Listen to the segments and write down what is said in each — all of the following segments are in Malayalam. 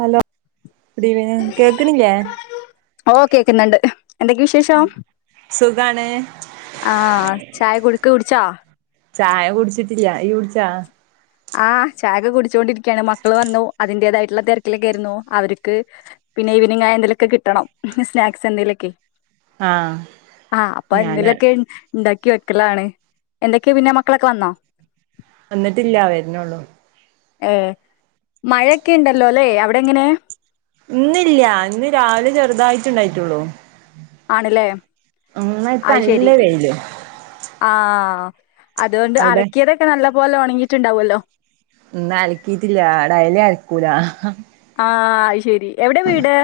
ഹലോ അടി വ കേക്കണില്ല ഓ കേക്കുന്നുണ്ട് എന്തൊക്കെയ വിശേഷം സുഖാണ് ആഹ ചായ കുടുക്ക് കുടിച്ചാ ചായ കുടിച്ചിട്ടില്ല ഈ വിടിച്ചാ ആഹ് ചായൊക്കെ കുടിച്ചുകൊണ്ടിരിക്കയാണ് മക്കൾ വന്നു അതിന്റേതായിട്ടുള്ള തിരക്കിലൊക്കെ ആയിരുന്നു അവർക്ക് പിന്നെ ഈവനിങ് ആ എന്തെേലുമൊക്കെ കിട്ടണം സ്നാക്സ് എന്തെങ്കലുമൊക്കെ ആഹ് ആഹ അപ്പൊ ഞാന് എന്തലൊക്കെ ഉണ്ടാക്കി മക്കളാണ് എന്തൊക്കെയ പിന്നെ മക്കളൊക്കെ വന്നോ എന്നന്നോളൂ ഏ മഴയൊക്കെ ഉണ്ടല്ലോ അല്ലെ അവിടെ എങ്ങനെ ഇന്നല്ല ഇന്ന് രാവിലെ ചെറുതായിട്ടുണ്ടായിട്ടുള്ളു ആണല്ലേ അത് നല്ല ശരി വെയില് ആ ആഹ അതുകൊണ്ട് അവിടെ അളക്കിയതൊക്കെ നല്ല പോലെ ഉണങ്ങിട്ട് ുണ്ടാവല്ലോ ഇന്ന് അലക്കിട്ടില്ല ആട അലേ അലക്കൂല ആഹ ശരി എവിടെ വീട്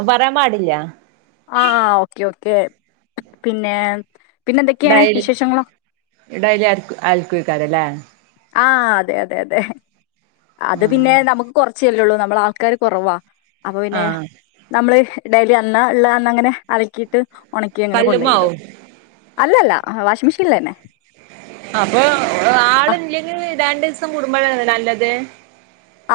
ഉ പറയാൻ പാടില്ല ആഹ ആ ഓക്കെ ഓ െ പിന്നെ എന്തൊക്കെയാണ് ഡൈലി വിശേഷങ്ങള് ഡയലി ആ ആൽക്കിക്കാതല്ലേ ആ അതെ അതെ അതെ അത് ആഹ് പിന്നെ നമുക്ക് കുറച്ചല്ലള്ളൂ നമ്മള ആൾക്കാാര് കുറവാ അപ്പൊ പിന്നെ ആഹ് നമ്മള് ഡെയിലി അന്ന് ഉള്ള അന്ന് അങ്ങനെ അലക്കിയിട്ട് ഉണക്കി അങ്ങനെ കൊണ്ടോയിടും കല്ലുമ്മാവും അല്ലല്ല ആഹ വാഷി്ഗ് മെഷീണി ത ന്നെ അപ്പൊ ആൾ ഇല്ലെങ്കിൽ രണ്ട്ു ദിവസം കടുമ്പോഴ നല്ലത്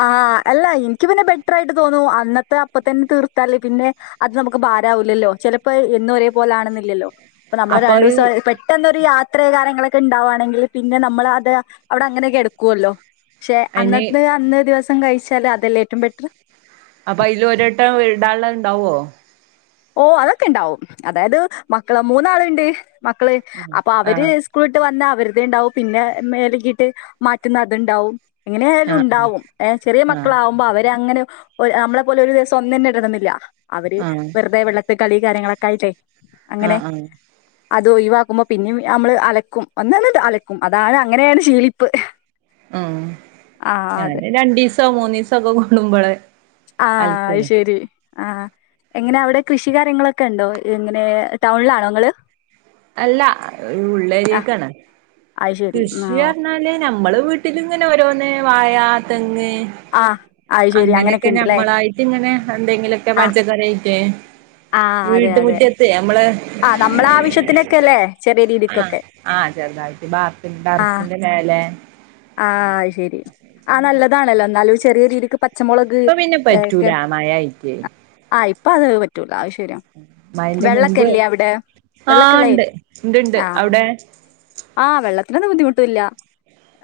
ആഹ അല്ല എനിക്ക് പിന്നെ ബെറ്റർ ആായിട്ട് തോന്നു അന്നത്തെ അപ്പ തന്നെ തീർത്താലേ പിന്നെ അത് നമുക്ക് ഭാരമാാവൂില്ലല്ലോ ചിലപ്പോ എന്നും ഒരേ പോലൊണെന്നില്ലല്ലോ ഇപ്പൊ നമ്മള് അപ്പൊ രണ്ടു അത് ദിവസം പെട്ടെന്നൊരു യാത്രയ കാര്യങ്ങളൊക്കെ ഒക്കെ ഉണ്ടാവാുകവാണെങ്കിൽ പിന്നെ നമ്മൾ അത് അവിടെ അങ്ങനെൊക്കെ കി ടക്കുവല്ലോ പക്ഷെ അയിന് അന്നത്തെ അന്ന് [inaudible] കഴിച്ചാല് അതെല്ലാം റ്റും ബെറ്റർ അപ്പൊ അതിൽ ഒരുവ ട്ടം ഇടാണ് ഉള്ളത് ണ്ടാവോ ഓ അതൊക്കെ ഇണ്ടാവും അതായത് മക്കള മൂന്നാളുണ്ട് മക്കള് അപ്പൊ അവര് ആഹ് സ്കൂളിട്ട് വന്ന വെറുതെ ഉണ്ടാവും പിന്നെ മേലക്കീട്ട് മാറ്റുന്ന അതുണ്ടാവും എങ്ങനൊയാലും ആഹ് ഉണ്ടാവുംഏ ചെറിയ ആഹ് മക്കളാാവുമ്പോ അവരെ അങ്ങനെ നമ്മളെ പോലെ ഒരു ദിവസം ഒന്നും തന്നെ ഇടുന്നില്ല അവര് മറ്റു കളി കാര്യങ്ങളൊക്കെയില്ലേ ആഹ ആഹ ഇത് ഒഴിവാക്കുമ്പോ പിന്നെ നമ്മള് അലക്കും ഒന്ന്ന്നി് അലക്കും അതാണ് അങ്ങനെയാണ് ശീലിപ്പ് ഉ ആ അതെ രണ്ടു ദിവസോ മൂന്ന ദിവസ രണ്ടോ മൂന്നോ ദിവസം കൊടുമ്പലേ ആഹ അ ശരി ആഹ എങ്ങനെ അവിടെ കൃഷി കാര്യങ്ങളൊക്കെ കാര്യങ്ങ ളോ ക്കെ ഉണ്ടോ എങ്ങനെ ടൗണിലാണോ ങ്ങള് അല്ല ഉള്ളേരി യെലാ ണ് അത് ശരി കൃഷി ആ പറഞ്ഞാല് നമ്മള് വീട്ടിലിങ്ങനെ ഓരോന്ന പിന്നെ വാഴാതെങ് ആഹ് അത് ശെരി അങ്ങനെയൊക്കെ ഇണ്ട്ല്ലേ. നമ്മളായിട്ട് ഇങ്ങനെ എന്തെങ്കിലൊക്കെ ആഹ് പച്ചക്കറിായിക്കെ വീട്ട മുറ്റത്തെ നമ്മള് ആ നമ്മളെ ആവശ്യത്തിനോക്കെ ആഹ ആഹ ചെറുതായിട്ട് ഭാർത്തിന്റെ ഡറസിന്റെ മേലെ ആ അത് ശെരി ആ നല്ലതാണല്ലോ ഒന്നാലോയ്ച്ച ചെറിയ രീതിക്ക് പച്ചമുളക് ഇപ്പൊ പിന്നെ പറ്റൂല മഴയായിട്ട് ഇപ്പൊ അത് പറ്റൂല അശ് മയന്റെ മുമ്പ് ആ വെള്ളക്കെള്ള ഇണ്ട് ഏരി ഇണ്ട് ണ്ട് അവടെ ആ വെള്ളത്തിനൊന്നും ബുദ്ധിമുട്ടില്ല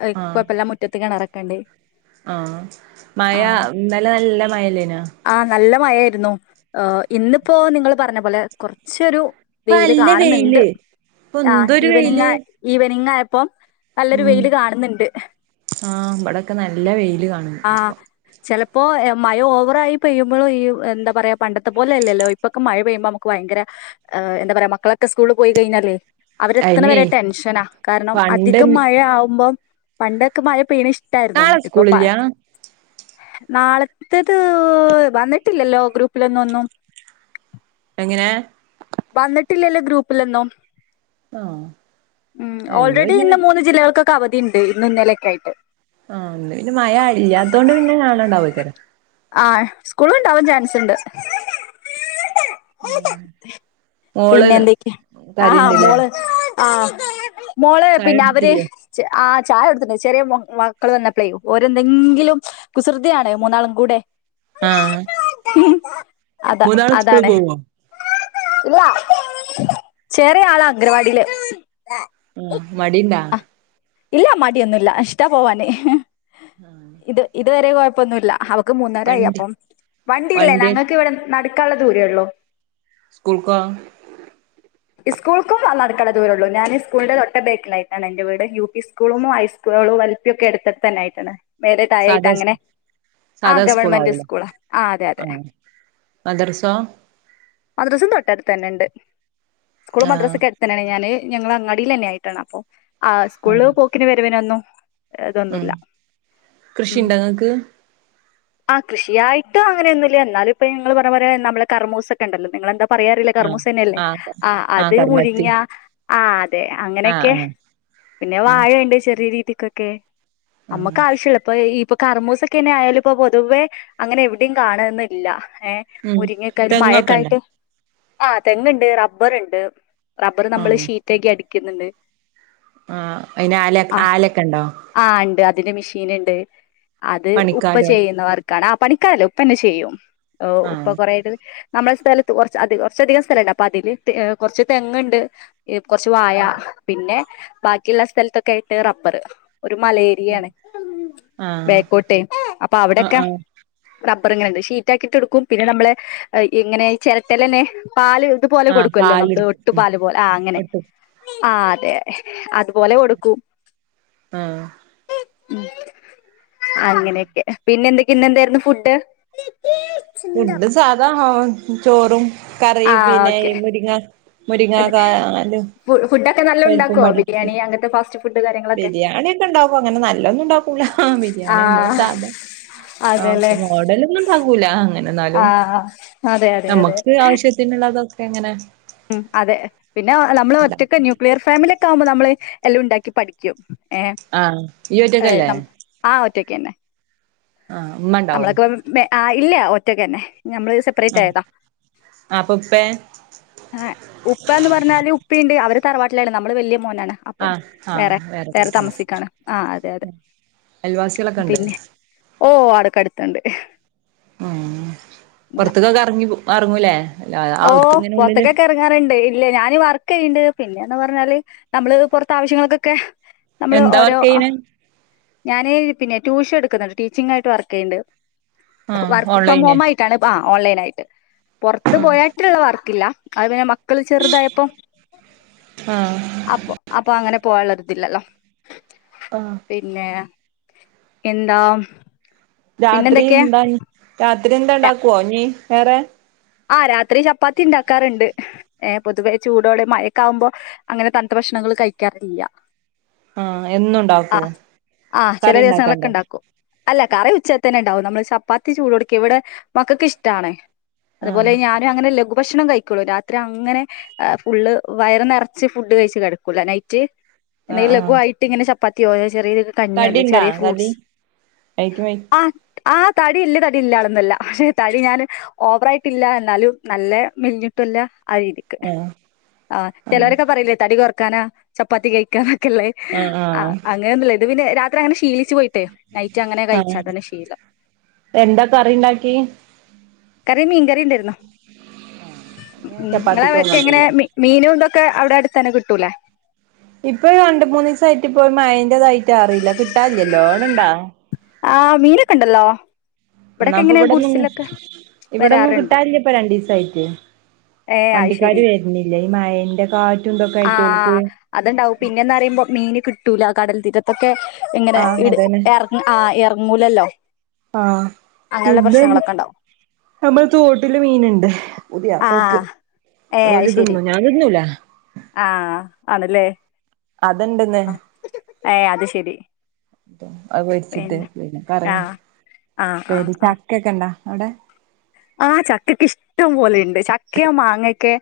ഏയ് കൊയ്പല്ല മുറ്റത്ത്‌ കെണറ് കണ്ടേ ആ മയ ഇന്നലെ നല്ല മയല്ലേന്നോ മയേര്ന്നു ഏ ഇന്നിപ്പോ നിങ്ങള് പറഞ്ഞ പോലെ കുറച്ചൊരു ഇപ്പ വെയില് നല്ല കാണ്ന്ന്ണ്ട് വെയില് ഇപ്പൊ ആ എന്തൊരു ഈവെനിംഗ് വെയില് ആയ ഈവെനിംഗ് ആയ ഇപ്പം നല്ലൊരു വെയില് കാണും ആ ഇബടൊക്കെ നല്ല വെയില് വന്നുക്ണ്പ്പൊ മയ ഓവറായി പെയ്യുമ്പൊളും ഈ എന്താ പറയാ പണ്ടത്തെ പോലെ അല്ലല്ലോ ഇപ്പൊക്കെ മയ പെയ്യുമ്പോ നമുക്ക് ഭയങ്കര എന്താ പറയാ മക്കളൊക്കെ സ്കൂളിൽ പോയി കഴിഞ്ഞാലേ അവരെത്ത്ണ അയിനെ വരെ ടെൻഷനാ കാരണം പണ്ട് അധികം മഴയാവുമ്പോ പണ്ടൊക്കെ മയ പെയ്യ്ണെഷ് നാളെ സ്കൂൾ ഇല്ല്യാ നാളത്തത് വന്നിട്ടില്ലല്ലോ ഗ്രൂപ്പിലൊന്നന്നും എങ്ങനെ വന്നിട്ടില്ലല്ലോ ഗ്രൂപ്പിലൊന്നും ആഹ് ഉം ഓൾറെഡി ഇന്ന് മൂന്ന് ജില്ലകൾക്കൊ ക്കെ അവധിണ്ട് ഇന്നും ഇന്നലെക്കെയായിട്ട് ആ ഇന്ന് പിന്നെ മയ ഇല്ലാത്തോണ്ട് പിന്നെ നാളെ ണ്ടാവേക്കാരം ആ സ്കൂള്ണ്ടാവാൻ ചൻസ്ണ്ട് മ് മോള് പിന്നെ കരേണ്ട്ലെ ഓ മോളെ പിന്നെ അവര് ആ ചായ കൊട്ത്‌ട്ട്ണ്ട് ചെറിയ മക്കള് വന്നപ്ലെ ഓരെന്തെങ്കിലും കുസൃതിയാണ് മൂന്നാളും കൂടെ ആഹ് അതാ മൂന്നാളും സ്കൂള് അതാണ് പോവോ ഇല്ല ചെറിയ ആളാ അംഗനവാടിയില് മ് മടിണ്ടാ ആ ഇല്ല മടിയൊന്നുംല്ല ഇഷ്ട പോവാന് ആഹ് ഇത് ഇതുവരെ കുഴപ്പമൊന്നുമില്ല അവക്ക് മൂന്നരായി അപ്പ വണ്ടില്ലേ വണ്ടി ഞങ്ങൾക്ക് ഇവിടെ നടുക്ക ക്കാ ഉള്ള ദൂരേ ഉള്ളൂ സ്കൂൾ കോ സ്കൂൾക്കും നടക്കണ ദൂരെ ഉള്ളൂ ഞാൻ സ്കൂളിന്റെ തൊട്ട ബേക്കിലായിട്ടാണ് എന്റെ വീട് യു പി സ്കൂളും ഹൈസ്കൂളുകളും എൽ പിയൊക്കെ അടുത്തടുത്തായിട്ടാണ് മേലെ സാധാ താഴെയായിട്ടങ്ങനെ ആഹ് സാധാ ഗവൺമെന്റ് സ്കൂളാവൂലേ സ്കൂൾ ആഹ് അതെ അതെ മദ്രസോ മദ്രസേം തൊട്ടടുത്ത് തന്നെ ഉണ്ട് സ്കൂൾ ആഹ് മദ്രസക്കടുത്തന്നെയാണ് ഞാന് ഞങ്ങളങ്ങാടിയിലന്നെ ആയിട്ടാണ് അപ്പൊ ആഹ് സ്കൂള്ള് പോക്കിന് വരവിനൊന്നു ഉം കൃഷിണ്ടങ്ങക്ക് ആഹ് കൃഷിയായിട്ട അങ്ങനൊന്നുമില്ല എന്നാല ഇപ്പൊ നിങ്ങള് പറയും പോലെ നമ്മളെ കർമൂസൊക്കെ ഉണ്ടല്ലോ നിങ്ങെന്താ പ പറയാറില്ല കർമൂസന്നയല്ലേ ആഹ് അത് മുരിങ്ങ ആഹ് അ അതെ ആഹ് അങ്ങനെയൊക്കെ ആഹ് പിന്നെ ആഹ് വാഴയുണ്ട് ചെറിയ രീതി ക്കക്കെ ആഹ് നമ്മുക്ക് ആവശ്യള്ളപ്പോ ഇ ഇപ്പോ കർമൂസൊക്കെന്നെ ആയാലും ഇപ്പൊ പൊതുവേ അങ്ങനെ എവിടയും കാണന്നില്ല ഏ ഉം മുരിങ്ങക്കാ ഒരു തെങ്ങൊക്കെണ്ടോ മഴയൊക്കായിട്ട് ആഹ് തെങ്ങുണ്ട് റബ്ബർണ്ട് റബ്ബറു നമ്മള് ആഹ് ഷീറ്റൊക്കെ അടിക്ക ക്കുന്നുണ്ട് ആഹ് അയിന് ആല ആലൊക്കെ ഉണ്ടോ ആ ഉണ്ട് അതിന്റെ മെഷീൻ ഉണ്ട് അത് ഉ പ്പ പണിക്കാരോ ചെയ്യുന്നവർക്കാണ് അ പണിക്കാല ഉപ്പന്നെ ചെയ്യും ഓ ഇപ്പൊ ആഹ് കൊറായിട്ടത് നമ്മള സ്ഥലത്ത് കുറ കുറച്ചധികം സ്ഥലണ്ട് അപ്പൊ അതില് കുറച്ച് തെങ്ങുണ്ട് കുറച്ച് വായ ആഹ് പിന്നെ ബാക്കിയുള്ള സ്ഥലത്തൊക്കെ ആയിട്ട് റബ്ബറ് ഒരു മലേരിയയാണ് ബേക്കോട്ടയും ആഹ ആഹ റബ്ബർ ഇങ്ങനെണ്ട്ഷീറ്റാക്കിയിട്ട് എടുക്കും പിന്നെ നമ്മള് ഇങ്ങനെ ചിരട്ടൽ തന്നെ പാല് ഇതുപോലെ ആഹ് കൊടുക്കുവല്ലോ നമ്മള് പാലെടുക്കും ഉം ഒട്ടുപാല് പോലെ ആ അങ്ങനെ വെട്ടും ആ അതെെ അതുപോലെ കൊടുക്കൂ ആഹ ഉം അങ്ങനെയൊക്കെ പിന്നെ എന്തൊക്കെയ എന്തായിരുന്നു ഫുഡ് ഉണ്ട് സാധാ ആ ചോറും കറി ആ പിന്നെ ഓക്കെ മുരിങ്ങ മുരിങ്ങ അതെ കാാലും ഫുഡൊക്കെ നല്ല പരിപ്പും ഉണ്ടാക്കുവോ പാടിട്ടിട്ട് ബിരിയാണി അങ്ങനത്തെ ഫാസ്റ്റ് ഫുഡ് കാര്യങ്ങളൊക്കെ ബിരിയാണി ഒക്കെ ഉണ്ടാക്കും അങ്ങനെ നല്ലൊന്നും ഉണ്ടാക്കൂല ആ ബിരിയാണി നമ്മള് സാധ ആ അതെല്ലേ മോഡലൊന്നുംണ്ടാകൂല ആ എന്നാലും അതെ അതെ അതെ നമുക്ക് ആവശ്യത്തിനുള്ളതൊ എങ്ങനെ ഉം അതെ പിന്നെ നമ്മള് ഒറ്റക്കെ ന്യൂക്ലിയർ ഫാമിലിയ ഒക്കെ ആകുമ്പോൾ നമ്മള് എല്ലാം ഉണ്ടാക്കി പഠിക്കും ഏ ആ ഇയ് ഒറ്റക്കല്ലേ ക്കന്നെ ആഹ് ഉമ്മ ഉണ്ടാവും ആ ഇല്ല ഒറ്റക്ക്ന്നെ നഞമ്മള് സെപ്പറേറ്റ് ആയതാ ആ അപ്പൊ ഉപ്പേ ഉപ്പന്ന് പറഞ്ഞാല് ഉപ്പുണ്ട് അവര് തറവാ ലാണ് നമ്മൾ വലിയ മോനാണ് ആ അപ്പം ആ വേറെ വേറെ പോയിട്ടുണ്ട് താമസിക്കാണ് ആ അതെ അതെ അയൽവാസികളൊക്കെ ഉണ്ട് പിന്നെ ഓ അടക്കടുത്തണ്ട് ഉ പുറത്തക്കൊക്കെ ഇറങ്ങി പോ മറങ്ങൂല്ലേ ഓ പുത്തൊക്കെക്ക ഇറങ്ങാറുണ്ട് ഇല്ല ഞാൻ വർക്ക് ചെയ്യുന്നുണ്ട് പിന്നെയന്ന് പറഞ്ഞാല് നമ്മള് പുറത്ത ആവശ്യങ്ങൾക്കൊക്കെ എന്താ വർക്ക് ചെയ്യുണ്ത് ഞാന്ൻ പിന്നെ ട്യൂഷൻ എടുക്കുന്നുണ്ട് ടീച്ചിങ്ങ ആയിട്ട് വർക്ക് ചെയ്യുന്നുണ്ട് ആഹ് വർക്ക് ഫ്രം ഓൺലൈന് ഹോം ആയിട്ടാണ് ആ ഓൺലൈൻ ആയിട്ട് ഇത് ബോയാട്ടിലുള്ള വർക്കില്ല അത് പിന്നെ മ മക്കൾ ചെറുതായപ്പം ആഹ് അപ്പൊ അപ്പൊ അങ്ങനെ പോകാൻ രുതില്ലല്ലോ ആഹ് പിന്നെ എന്താ രാത്രി പിന്നെന്തൊക്കെയാ എന്താനി രാ രാത്രി എന്താ ഉണ്ടാക്കുവോ ഇനി വേറെ ആഹ് രാത്രി ചപ്പാത്തി ഉണ്ടാക്കാറുണ്ട് ഏ പൊതുവേ ചൂടോടെ മയെക്കാവുമ്പോ അങ്ങനെ തൻത്ത ഭക്ഷണങ്ങൾ കഴിക്കാറില്ല ആ ആ എന്നുണ്ടാക്കുവോ ആ ചില കറി ദിവസങ്ങളിലൊക്കെ ഉണ്ടാക്കണ്ടെ ഉണ്ടാക്കും അല്ല കറി ഉച്ചതെന്നെ ഉണ്ടാവും നമ്മള് ചപ്പാത്തി ചൂടുടോക്കെ ഇവിടെ മക്കൾക്ക് ഇഷ്ടണ് ആഹ് അതുപോലെ ഞാനും അങ്ങനെല്ലെ ഭക്ഷണം കഴിക്കുള്ളൂ രാത്രി അങ്ങനെ ഫുള്ള് വയർ നിറച്ച് ഫുഡ് കഴിച്ച് കിടക്കൂല നൈറ്റ് ആഹ് എന്തെങ്കിലും ആഹ് ലഘുവയിട്ട് ഇങ്ങനെ ച പ്പത്തിയോ ചെറിയ രീതി കഞ്ഞിയോ അല്ലേ കടിണ്ടാ ചെറിയ കടി ഫ്രൂട്ട്സ് അയിക്ക് വൈ ആ ആഹ് തടിയില്ല തടി ഇല്ലാണന്നല്ല പക്ഷെ തടി ഞാൻ ഓവർ ആയിട്ടില്ല എന്നാലും നല്ല മെൽഞ്ഞിട്ടുല്ല ആ രീതിക്ക് ആഹ് ആഹ് ചിലവരൊക്കെ പറയില്ലേ തടി കൊറ ക്കാന ചപ്പാത്തി കഴിക്കാൻ [unintelligible] ആഹ് ആ ആഹ് അങ്ങനൊന്നില്ലാ ഇത് പിന്നെ ര അത്രയങ് ശീലി ആഹ് എന്താ കറി ഉണ്ടാക്കി കറി മീൻ കറീണ്ടാരുന്നു ഉം നിങ്ങൾ ചപ്പാത്തിക്ക് അതൊക്കെ എങ്ങനെ മതിയല്ലോ മീനുണ്ടോ ക്ക് അവിടെ അടുത്ത തന്നെ കിട്ടൂലേ ഇപ്പൊ രണ്ട് മൂന്ന് ദിവസയിട്ട്പ്പോ മയന്റെതായിട്ട് അറിയില്ല കിട്ടലില്ലാല്ലോ അടുണ്ടോ ആഹ് മീനൊക്കെ ഉണ്ടല്ലോ എന്നാ ഇവിടൊക്കെ അപ്പ ഇങ്ങനെ ഇവിടൊന്നും ഗുഡ്സിലൊക്കെ ഇവിടൊന്നും വരാറുണ്ട് കിട്ടാനില്ലപ്പൊ രണ്ടിസായിട്ട് ഏ അത് ശരി വണ്ടിക്കാര് വരുന്നില്ല ഈ മയെന്റെ കാ ആഹ് അതുണ്ടാവും പിന്നെന്ന് പറയുമ്പോ മീൻ കി കിട്ടുല്ല കടൽ തീരത്തൊക്കെ ഇങ്ങനെ ആഹ് ഇട് അതന്നെ ഏറ ആഹ് ഇറങ്ങൂലല്ലോ ആഹ് പിന്നെ ഉണ്ടാവും നമ്മൾ തോട്ടില് മീൻണ്ട് പുതിയാപ്ലിക്ക് ആഹ് ഏഹ് അത് ഓല് ശരി തിന്നും ഞാൻ തിന്നുലാ ആഹ് ആണല്ലേ അത്ണ്ടന്ന് ഏഹ് അത് ശരി അത് [unintelligible] പിന്നെ പറയും ആഹ് ആഹ് [unintelligible] ചക്ക ഒക്കെ ഇണ്ടാ അവിടെ [inaudible] ആഹ ചക്കക്ക് ഇഷ്ടം പോലുണ്ട് ചക്കയോ മാങ്ങക്കെ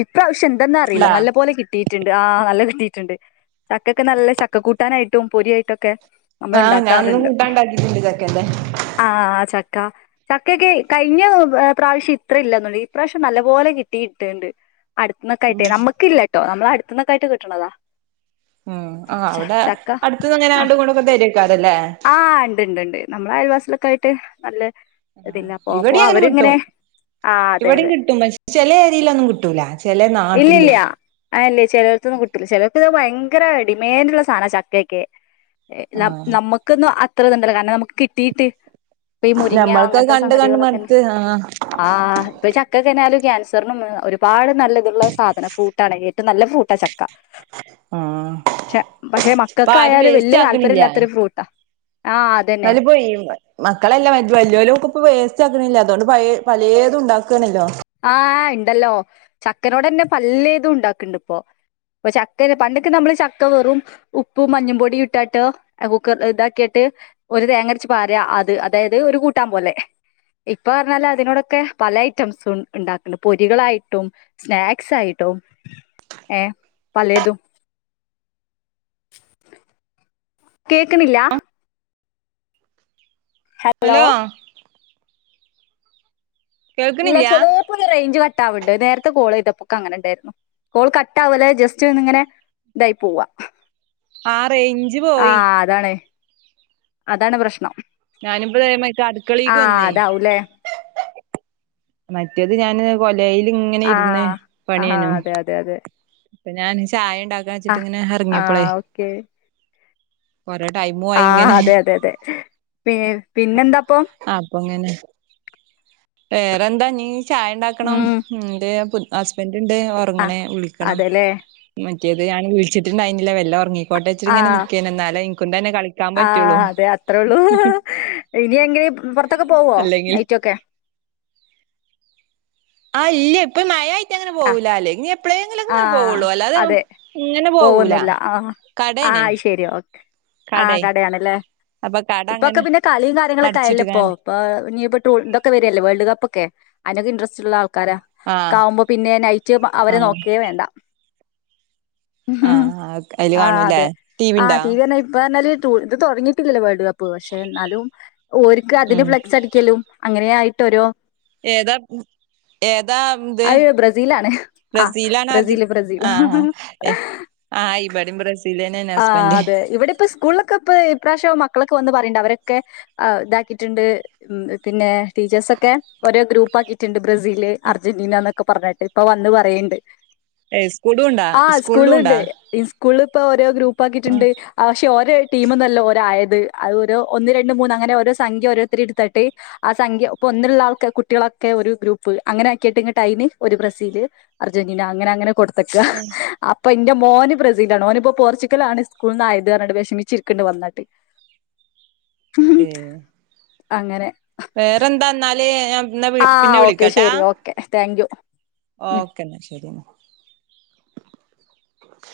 ഈ പ്രാവശ്യം ഇതന്ന അറിയില്ല ഇണ്ടാ നല്ല പോലെ കിട്ടിയിട്ടണ്ട് ആഹ നല്ല കിട്ടിട്ട് [unintelligible] ചക്ക ഒക്കെ നല്ല ചക്ക കൂട്ടാനായിട്ടും പൊരി ആയിട്ടും ഒക്കെ ആഹ് ഞാൻ ഇന്നു കൂട്ടാണ്ടാക്കിയിട്ടുണ്ട് ചക്കന്റെ [inaudible] [unintelligible] കഴിഞ്ഞ പ്രാവശ്യം ഇത്ര ഇല്ലന്നു [unintelligible] ഈ പ്രാവശ്യം നല്ല പോലെ കിട്ടിയിട്ടുണ്ട് ഉം അടുത്തന്നൊക്കെയിട്ടെ നമുക്ക് ഇല്ലാട്ടോ നമ്മള് [unintelligible] ക്കായിട്ട് കിട്ടണതാ ഉം ആ ച- അവിടെ ചക്ക അടുത്തന്ന് അങ്ങനെ ആഹ് ആണ്ടും [unintelligible] കൂടെ തരും ആഹ് ഉണ്ട്ണ്ട് ഉണ്ട് നമ്മള് അയൽവ [unintelligible] ക്കായിട്ട് നല്ല ഇതില്ല അപ്പൊ അപ്പൊ ഇവിടേയും അങ്ങനെ കിട്ടും അവരിങ്ങനെ ആഹ് അതെ ഇവിടെയും അതെ കിട്ടും പക്ഷെ ചെല ഏരിയലൊന്നും കിട്ടൂല ചെല നാട്ടില് ഇല്ലില്ല അല്ലേ ചിലർക്കൊന്നും കിട്ടില്ല ചിലർക്ക് ഭയങ്കര ഡിമാൻഡ് ഉള്ള സാധന ചക്കക്കെ [unintelligible] ന ന ആഹ് നമ്മുക്ക് [unintelligible] കാരണം നമുക്ക് കിട്ടീട്ട് ഇപ്പൊ ഈ മുരിങ്ങ നമ്മൾക്കത് അങ്ങനത്തെ കണ്ട് കണ്ട് സംഗതികളൊക്കെന്നെ മടുത്ത് ആ ഇപ്പൊ ച [unintelligible] ക്യാൻസറിനും ഒരുപാട് നല്ല ഇതുള്ള സാധനം ഫൂട്ടാണ് ഏറ്റവും നല്ല ഫൂട്ടാ ചക്ക ആഹ് പക്ഷെ പക്ഷെ ഇപ്പൊ മക്കൾക്ക് ആരും ആയാലും വേസ്റ്റ് വല്യ താല്പര്യം ആക്കണില്ല ഇല്ലാത്തൊരു ഫ്രൂട്ടാ ആഹ് അതന്നെ [unintelligible] മക്കളെല്ലാം വ [unintelligible] [unintelligible] അതുകൊണ്ട് പ പലേതും ഉണ്ടാക്കാണല്ലോ ആഹ ഉണ്ടല്ലോ ചക്കനോട് തന്നെ പല്യാതും ഉണ്ടാക്കണ്ട് ഇപ്പോ ഇപ്പൊ ചക്കെ പണ്ടക്കെ നമ്മള് ചക്ക വെറും ഉപ്പും മഞ്ഞപൊടി ഇട്ടാട്ടോ കുക്കർ ഇതാക്കിയിട്ട് ഒരു തേങ്ങരച്ച പാറ അത് അതായത് ഒരു കൂട്ടാൻ പോലെ ഇപ്പ പറഞ്ഞാല് അതിനോടൊക്കെ പല ഐറ്റംസും ഉണ്ടാക്കണ്ട് പൊരികളായിട്ടും സ്നാക്സ് ആയിട്ടും ഏ പലേതും [inaudible] കേക്കണില്ല [inaudible] ഹലോ ഇല്ല കേൾക്കണില്ല ചെലേപ്പോ ങ്ങനെ റേഞ്ച് കട്ട കാവണ്ട് നേരത്തെ കോൾ ഇതപ്പൊക്കെ അങ്ങനെ ഉണ്ടായിരുന്നു കോൾ കട്ട ആവലെ ജസ്റ്റ് ഒന്നിങ്ങനെ ഇതായി പോവാ ആ റേഞ്ച് ആ പോയി അതാണ് അതാണ് പ്രശ്നം ഞാനിപ്പയമായി ആ അടുക്കളിക്ക് വന്നേ അതാവൂലേ മറ്റേത് ഞാന് കൊ ലയില് ഇങ്ങനെ ആ ഇരുന്ന് ആ പണിയനു അതെ അതെ അതെ അപ്പ ഞാൻ ചായ ഉണ്ടാക്കാൻ ആ വെച്ചിട്ട് ഇങ്ങനെ ആ ഇറങ്ങിയപ്പോളേ ആഹ് അതെ അതെ അതെ പി പിന്നെന്താപ്പോ വേറെന്താനി ചായ ഉണ്ടാക്കണം [unintelligible] ഹസ്ബൻഡ് എണ്ട് ആ ഒരങ്ങന്നെ വിളിക്ക അതെല്ലേ? മറ്റേത് ഞൻ വീളിച്ചിട്ടുണ്ടായിനില്ല വല്ലം ഉറങ്ങി പ്പോട്ടോവച്ചിട്ടിങ്ങനെ നിക്കായിൻ [unintelligible] [unintelligible] ആഹ് അതെ അത്രേയള്ളൂ ഇനി എനിങ്കിലും പുറത്തൊക്കെ പോവോ അല്ലെങ്കിൽ നൈറ്റൊക്കെ ആഹ് ഇല്ല ഇപ്പൊ മഴയി ആഹ് ആഹ് പോവുള്ളൂ അല്ലാതെ അതെ ഇങ്ങനെ പോവൂല പോവൊന്നുമല്ല ആഹ് കടേണ് ആഹ് ശരി ഒക്കെ ആഹ് കടേ കടയാണല്ലേ അപ്പൊ കട ഇപ്പൊക്കെ അങ്ങനെ പിന്നെ കളിയും കാര്യങ്ങളൊക്കെ അയല്ലേ ഇപ്പോൊ അടച്ചിട്ട്ക്കാണ് ഇപ്പൊ ഇതൊക്കെ വരില്ലേ വേൾഡ് കപ്പ് ഒക്കെ അനക്ക് [unintelligible] ഉള്ള ക്കാര ആഹ് കവുമ്പോ പിന്നെ നൈറ്റ് അവരെ ആഹ് നോക്കെ വേണ്ട ഉം ആഹ് അയില് ആഹ് കാണൂല്ലേ അതെ ആഹ് ഇണ്ടാ ടി വി തന്നെ ഇപ്പ പറഞ്ഞല് ഇത് തുടങ്ങിട്ടില്ലവാട പക്ഷെ എന്നാലും ഓരിക്ക് അതിന് ഉം ഫ്ലക്സ് അടിക്കലും അങ്ങനെയിട്ടൊരു ഏതാ ഏതാ ഇത് അത് ബ്രസീലണ് ആഹ് ബ്രസീലാണോ അർജ ബ്രസീല് ബ്രസീൽ ആഹ് ആഹ് ആഹ് ഇബടിം ബ്രസീലെന്നേണ് ആഹ് ഹസ്ബന്റ് അതെ ഇവിടെ ഇപ്പ സ്കൂളിലൊക്കെ ഇപ്പ ഇപ്രാവശ്യ മക്കളൊക്കെ ഇപ്പോവാന്ന് പറണ്ട് അവരൊക്കെ ഇതാക്കിട്ടുണ്ട് ഉം പിന്നെ ടീച്ചേഴ്സ് ഒക്കെ ഒരു ഗ്രൂപ്പ് അക്കിട്ടുണ്ട് ബ്രസീൽ അർജന്റന എന്നക്കെ ഒക്കെ പറഞ്ഞിട്ട് ഇപ്പൊ വന്ന് പറയണ്ട് ഏഹ് സ്കൂളുണ്ടാ ആഹ് സ്കൂളി സ്കൂളിലുണ്ടാ ഈ സ്കൂളില് പുതിയ ഗ്രുപ്പ് ആഹ് ഉപ്പാക്കിട്ടുണ്ട് പക്ഷെ ഓരോ ടീമന്നല്ലോ ഒരായത് അത്ഓരോ ഒന്ന് രണ്ട് മൂന്ന് അങ്ങനെ ഓരോ സംഖ്യ [unintelligible] എടുത്തിട്ട് ആഹ് സംഖ്യ ഇപ്പ ഒുള്ള ആൾക്ക് കുട്ടികളൊക്കെ ഒരു ഗ്രൂപ്പ് അങ്ങനെ ആക്കിയിട്ട് [unintelligible] ഒരു ബ്രസീല് അർജറ്റിനാ അങ്ങനെ അങ്ങനെ കൊടു എത്തക്ക ആഹ് അപ്പ ഇന്റെ മോന് ബ്രസീലാണ് ോന്പ്പോ പോർച്ചുഗല ആണ് സ്കൂള നിന്ന് ആയത്ുകട്ട് വിഷമിച്ചിരിക്കേണ്ടണ്ട് വന്നിട്ട് ഏ അങ്ങനെ വേറെന്താന്നാല ഞ ആ ഓക്കെ ശെരി ഓക്കെ താങ്ക് യു ഓക്കേെന്നാ ശരിെന്നാ